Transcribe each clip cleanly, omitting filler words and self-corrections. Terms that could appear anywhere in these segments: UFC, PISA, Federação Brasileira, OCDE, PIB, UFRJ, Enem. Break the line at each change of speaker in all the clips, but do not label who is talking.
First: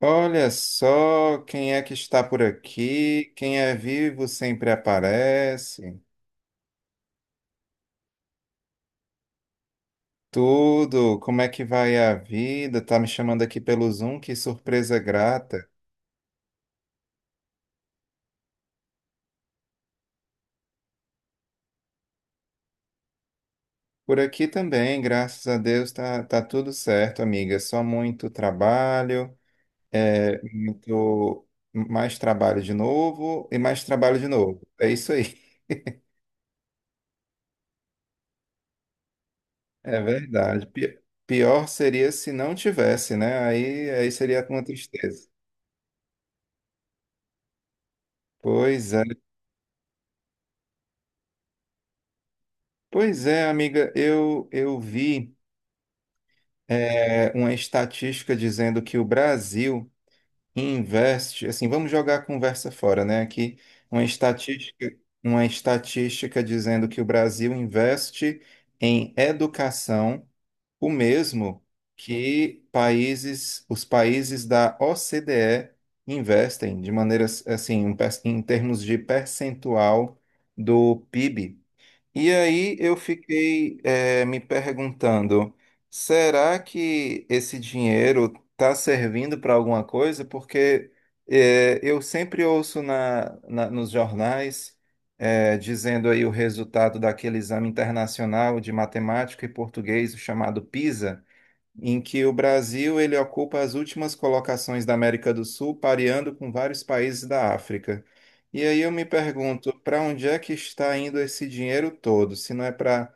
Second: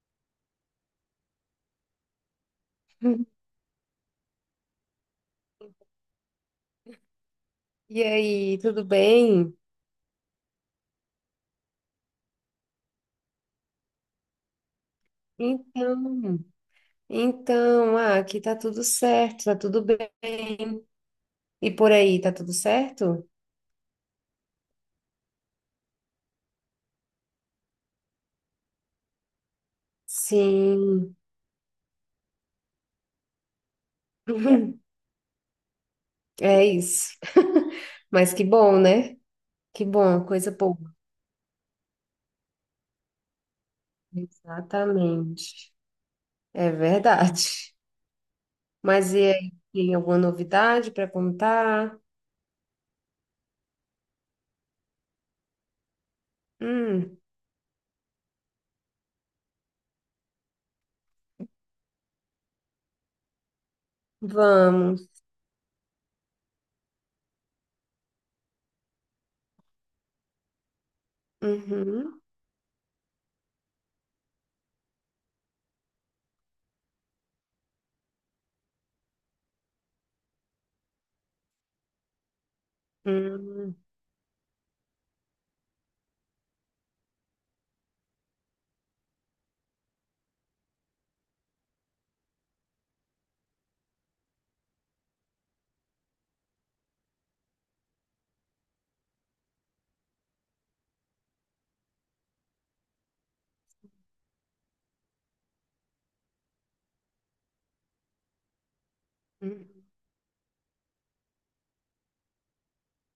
Olha só quem é que está por aqui. Quem é vivo sempre aparece.
E aí, tudo bem?
Tudo, como é que vai a vida? Tá me chamando aqui pelo Zoom, que surpresa grata.
Então, então, aqui tá tudo certo, tá tudo bem. E por aí, tá tudo certo?
Por aqui também, graças a Deus, tá tudo certo, amiga. Só muito trabalho,
Sim,
muito mais trabalho de novo e mais trabalho de novo. É isso aí.
é isso. Mas que bom, né? Que
É
bom, coisa
verdade.
boa.
Pior seria se não tivesse, né? Aí, seria uma tristeza.
Exatamente. É verdade.
Pois é.
Mas e aí, tem alguma novidade para contar?
Pois é, amiga, eu vi
Hum,
uma estatística dizendo que o Brasil investe, assim, vamos jogar a conversa fora, né? Aqui uma estatística,
vamos.
uma estatística dizendo que o Brasil investe em educação o mesmo
Uhum,
que os países da OCDE investem de maneiras assim, em termos de percentual do PIB. E aí eu
hum,
fiquei me perguntando, será que esse dinheiro está servindo para alguma coisa? Porque eu sempre ouço nos jornais dizendo aí o resultado daquele exame internacional de matemática e português chamado PISA em que o Brasil ele ocupa as últimas colocações da América do Sul, pareando com vários países da África. E aí eu me
hum.
pergunto, para onde é que está indo esse dinheiro todo? Se não é para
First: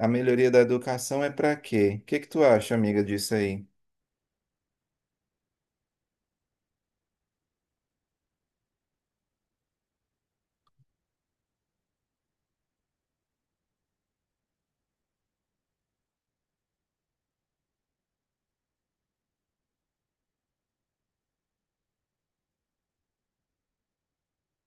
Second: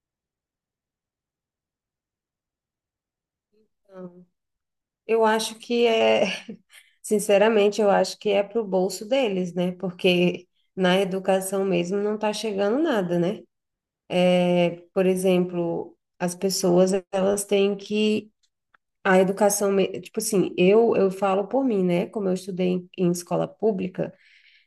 a melhoria da educação, é para quê? O que que tu acha, amiga, disso aí?
Não. Eu acho que é. Sinceramente, eu acho que é pro bolso deles, né? Porque na educação mesmo não está chegando nada, né? É, por exemplo, as pessoas, elas têm que a educação, tipo assim, eu falo por mim, né? Como eu estudei em escola pública,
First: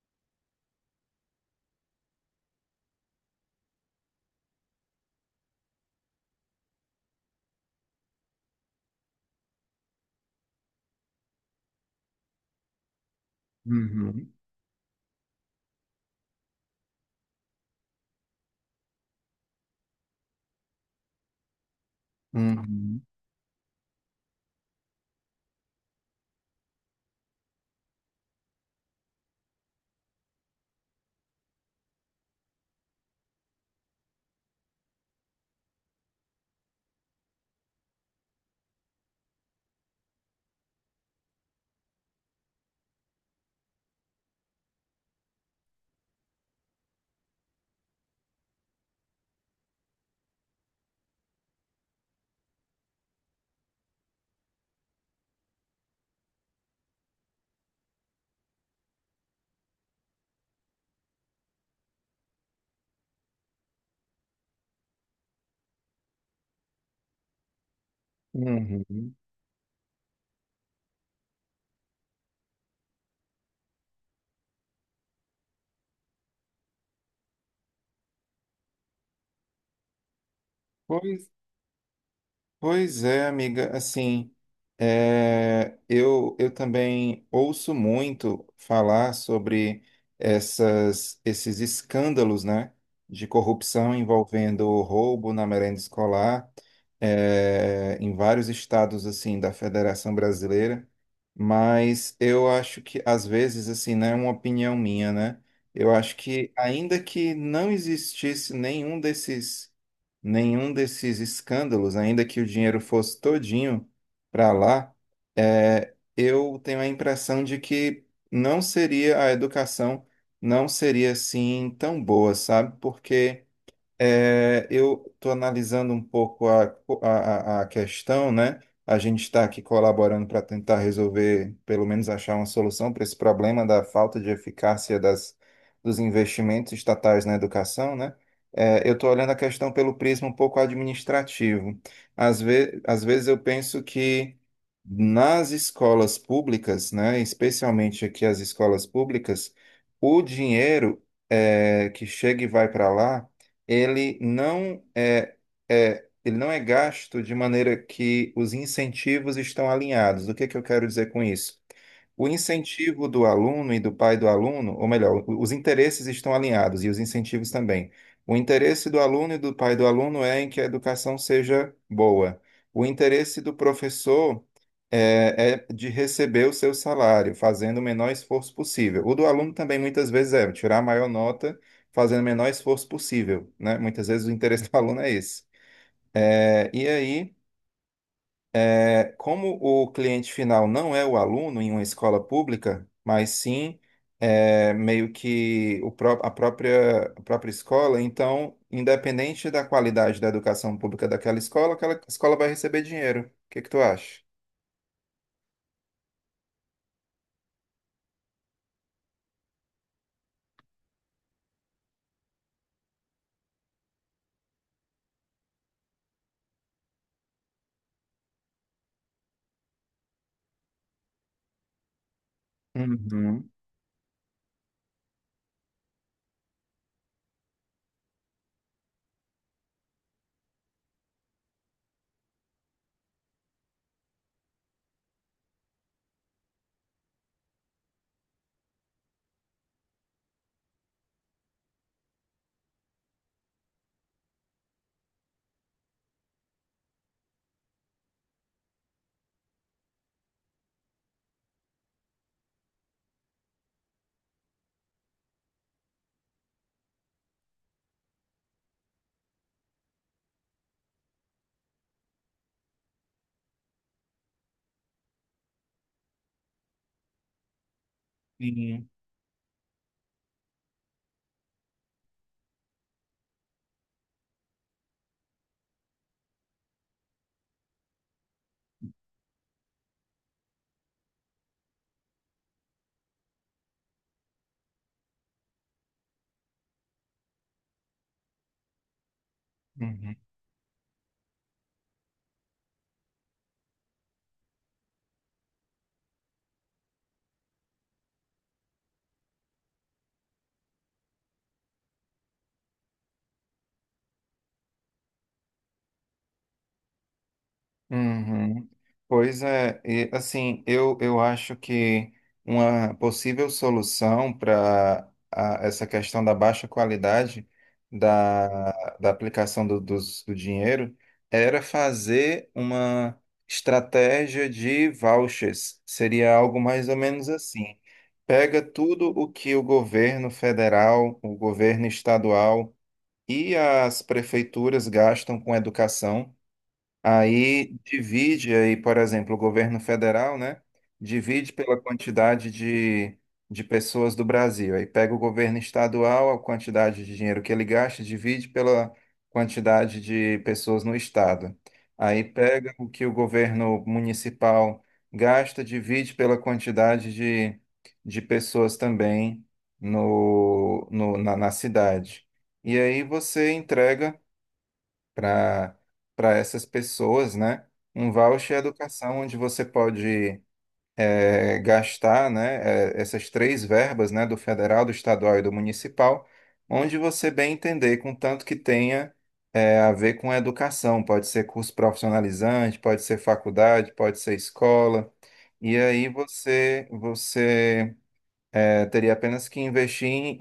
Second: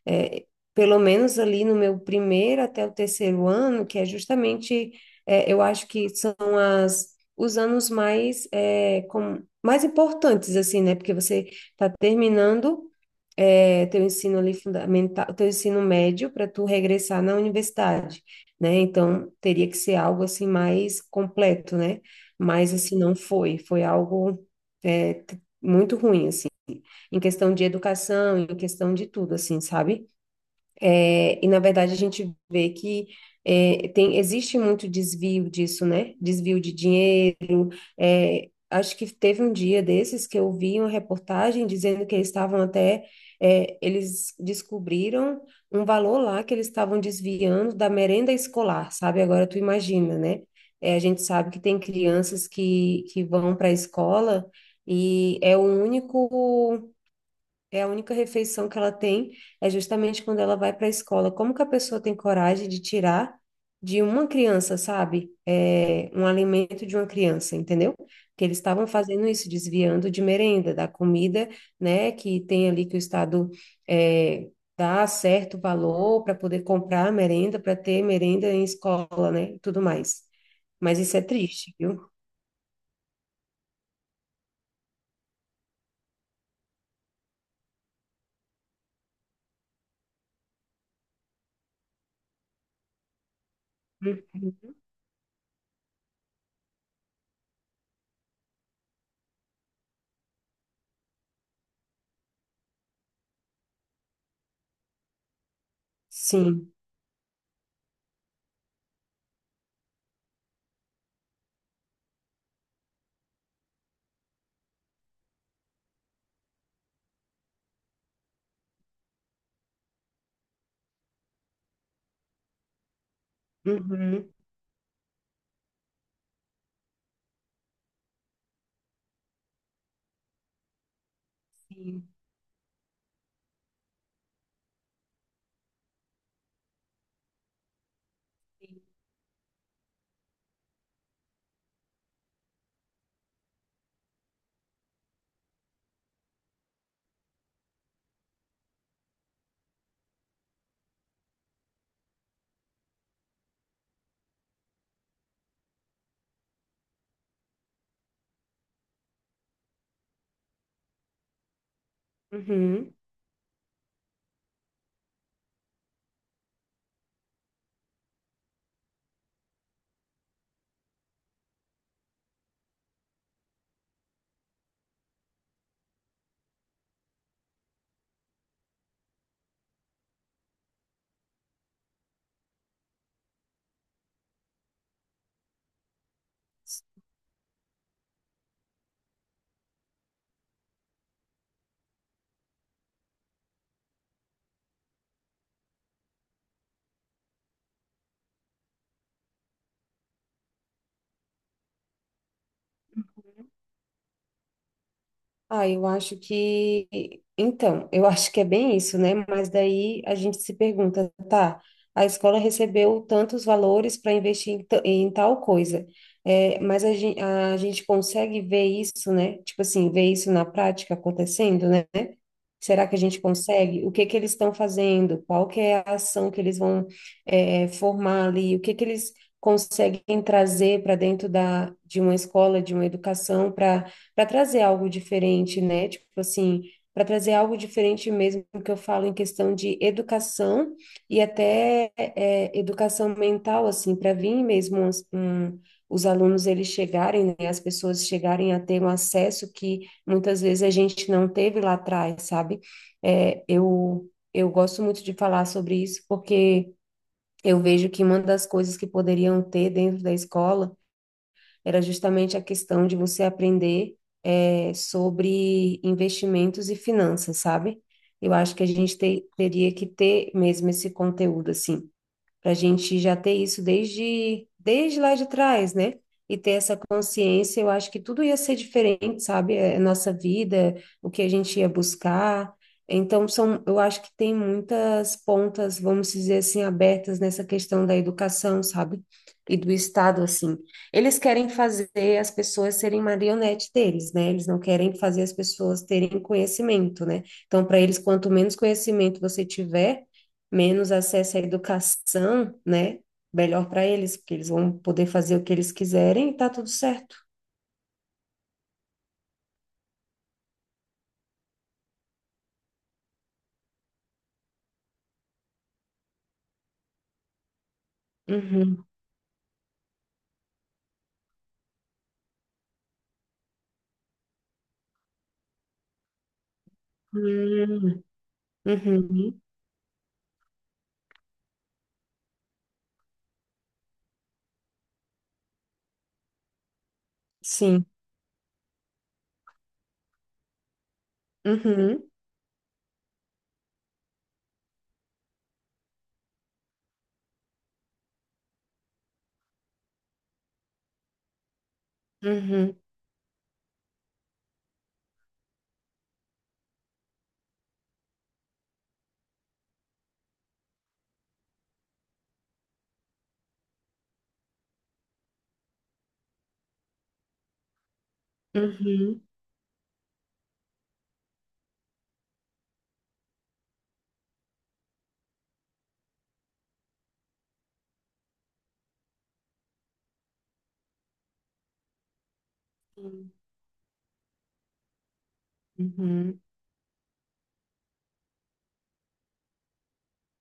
é, pelo menos ali no meu primeiro até o terceiro ano, que é justamente, eu acho que são os anos mais, mais importantes, assim, né? Porque você está terminando teu
Uhum,
ensino ali fundamental, teu ensino médio para tu regressar na universidade, né? Então teria que ser algo assim mais completo, né? Mas assim
uhum.
não foi, foi algo muito ruim assim, em questão de educação, em questão de tudo assim, sabe? E na verdade a gente vê que existe muito desvio disso, né? Desvio de dinheiro. Acho que teve um dia desses que eu vi uma reportagem dizendo que eles estavam eles descobriram um valor lá que eles estavam desviando da merenda escolar, sabe? Agora tu imagina, né? A gente sabe que tem crianças que vão para a escola e é o único. É a única refeição que ela tem é justamente quando ela vai para a escola. Como que a pessoa tem coragem de tirar de uma criança, sabe? Um alimento de uma criança, entendeu? Que eles estavam
Uhum.
fazendo isso, desviando de merenda, da comida, né? Que tem ali que o Estado é, dá certo valor para poder comprar merenda, para ter merenda em escola, né? E tudo mais. Mas isso é
Pois
triste, viu?
Pois é, amiga, assim, eu também ouço muito falar sobre esses escândalos, né, de corrupção
Hum.
envolvendo roubo na merenda escolar, em vários estados, assim, da Federação Brasileira, mas eu acho que, às vezes, assim, né, é uma opinião minha, né, eu acho que,
Sim.
ainda que não existisse nenhum desses escândalos, ainda que o dinheiro fosse todinho para lá, eu tenho a impressão de que não seria a educação, não seria assim tão boa, sabe? Porque
Uhum.
eu estou analisando um pouco a questão, né? A gente está aqui colaborando para tentar resolver, pelo
Sim.
menos achar uma solução para esse problema da falta de eficácia dos investimentos estatais na educação, né? É, eu estou olhando a questão pelo prisma um pouco administrativo. Às vezes eu penso que nas escolas públicas, né? Especialmente aqui as escolas públicas, o dinheiro que chega e vai para lá ele não é, ele não é gasto de maneira que os incentivos estão alinhados. O que é que eu quero dizer com isso? O
Uhum.
incentivo do aluno e do pai do aluno, ou melhor, os interesses estão alinhados e os incentivos também. O interesse do aluno e do pai do aluno é em que a educação seja boa. O interesse do professor é de receber o seu salário, fazendo o menor esforço possível. O do aluno também muitas vezes é tirar a maior nota, fazendo o menor esforço possível, né? Muitas vezes o interesse do aluno é esse. E aí como o cliente final não é o aluno em uma escola pública, mas sim meio que a própria escola, então, independente da qualidade da educação pública daquela escola, aquela escola vai receber dinheiro. O que que tu acha?
Ah, eu acho que. Então, eu acho que é bem isso, né? Mas daí a gente se pergunta, tá? A escola recebeu tantos valores para investir em tal coisa, mas a gente consegue ver isso, né? Tipo assim, ver isso na prática acontecendo, né? Será que a gente
Uhum.
consegue? O que que eles estão fazendo? Qual que é a ação que eles vão formar ali? O que que eles conseguem trazer para dentro de uma escola, de uma educação, para trazer algo diferente, né? Tipo assim, para trazer algo diferente mesmo que eu falo em questão de educação e até educação mental, assim, para vir mesmo os alunos eles chegarem, né? As pessoas chegarem a ter um acesso que muitas vezes a gente não teve lá atrás, sabe? Eu gosto muito de falar sobre isso porque eu vejo que uma das coisas que poderiam ter dentro da escola era justamente a questão de você aprender sobre investimentos e finanças, sabe? Eu acho que a
Sim.
gente teria que ter mesmo esse conteúdo, assim para a gente já ter isso desde lá de trás, né? E ter essa consciência, eu acho que tudo ia ser diferente, sabe? A nossa vida, o que a gente ia buscar. Então, eu acho que tem muitas pontas, vamos dizer assim, abertas nessa questão da educação, sabe? E do
Uhum.
Estado, assim. Eles querem fazer as pessoas serem marionete deles, né? Eles não querem fazer as pessoas terem conhecimento, né? Então, para eles, quanto menos conhecimento você tiver, menos acesso à educação, né? Melhor para eles, porque eles vão poder fazer o que eles quiserem e tá tudo certo.
Uhum. Pois é, e, assim, eu acho que uma possível solução para essa questão da baixa qualidade da,
Uhum.
da aplicação do dinheiro era fazer uma estratégia de vouchers. Seria algo mais ou menos assim.
Hum.
Pega tudo o
Uhum.
que o governo federal, o governo estadual e as prefeituras gastam com educação. Aí
Sim.
divide aí, por exemplo, o governo federal, né? Divide pela
Uhum.
quantidade de pessoas do Brasil. Aí pega o governo estadual, a quantidade de dinheiro que ele gasta, divide pela quantidade de pessoas no estado. Aí pega
Uhum.
o que o governo municipal gasta, divide pela quantidade de pessoas também no, no, na na cidade. E aí você entrega para para essas pessoas, né? Um voucher é educação
Uhum.
onde você pode gastar, né? Essas três verbas, né? Do federal, do estadual e do municipal, onde você bem entender, contanto que tenha a ver com a educação. Pode ser curso profissionalizante, pode ser
Sim.
faculdade, pode ser escola. E aí
Uhum.
você teria apenas que investir em,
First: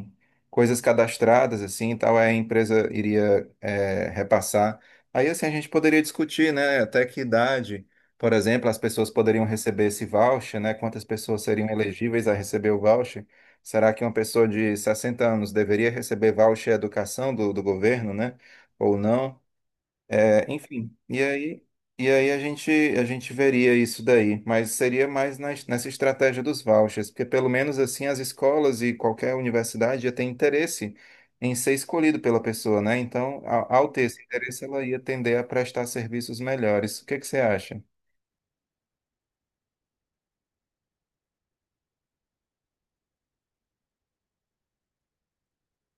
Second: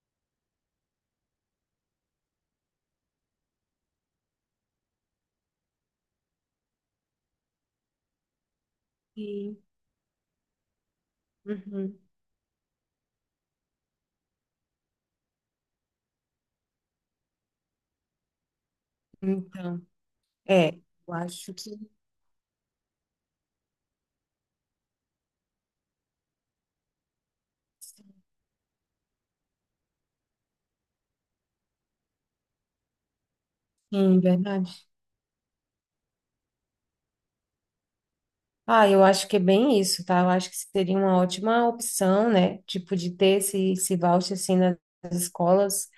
em coisas cadastradas, assim, e tal, aí a empresa iria, repassar. Aí, assim, a gente poderia discutir, né, até que idade, por exemplo, as pessoas poderiam
Sim.
receber esse voucher, né, quantas pessoas seriam
Uhum.
elegíveis a receber o voucher. Será que uma pessoa de 60 anos deveria receber voucher educação do governo, né, ou não?
Então, é,
Enfim,
eu
e
acho
aí,
que
e aí a gente veria isso daí, mas seria mais nessa estratégia dos vouchers, porque pelo menos assim as escolas e qualquer universidade ia ter interesse em ser escolhido pela pessoa, né? Então, ao ter
sim,
esse interesse,
verdade.
ela ia tender a prestar serviços melhores. O que que você acha?
Ah, eu acho que é bem isso, tá? Eu acho que seria uma ótima opção, né? Tipo, de ter esse voucher, assim, nas escolas.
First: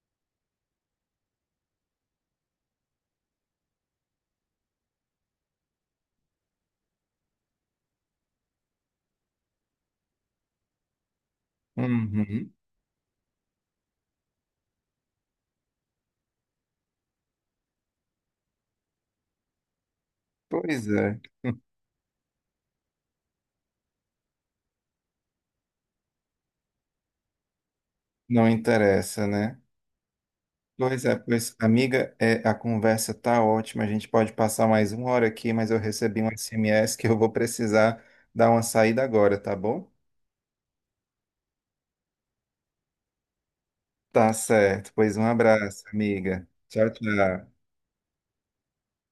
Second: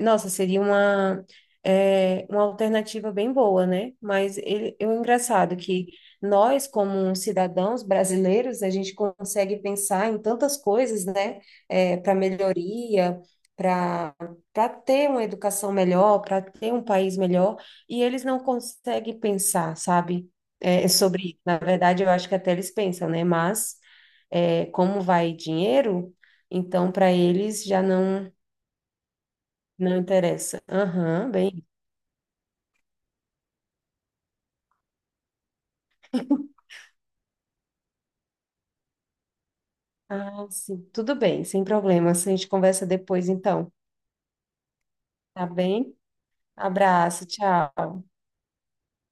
Nossa, seria uma alternativa bem boa, né? É engraçado que nós, como cidadãos brasileiros, a gente consegue pensar em tantas coisas, né? Para
Uhum.
melhoria, para para ter uma educação melhor, para ter um país melhor, e eles não conseguem pensar, sabe? é,
Pois
é
é,
sobre isso. Na verdade, eu acho que até eles pensam, né? Mas como vai dinheiro, então para eles já não
não interessa, né?
não interessa.
Pois é,
Aham,
pois,
bem.
amiga, a conversa tá ótima. A gente pode passar mais uma hora aqui, mas eu recebi um SMS que eu vou precisar dar uma saída agora, tá bom?
Ah, sim. Tudo bem, sem problemas. A gente conversa depois, então.
Tá certo. Pois um
Tá
abraço,
bem?
amiga. Tchau,
Abraço,
tchau.
tchau.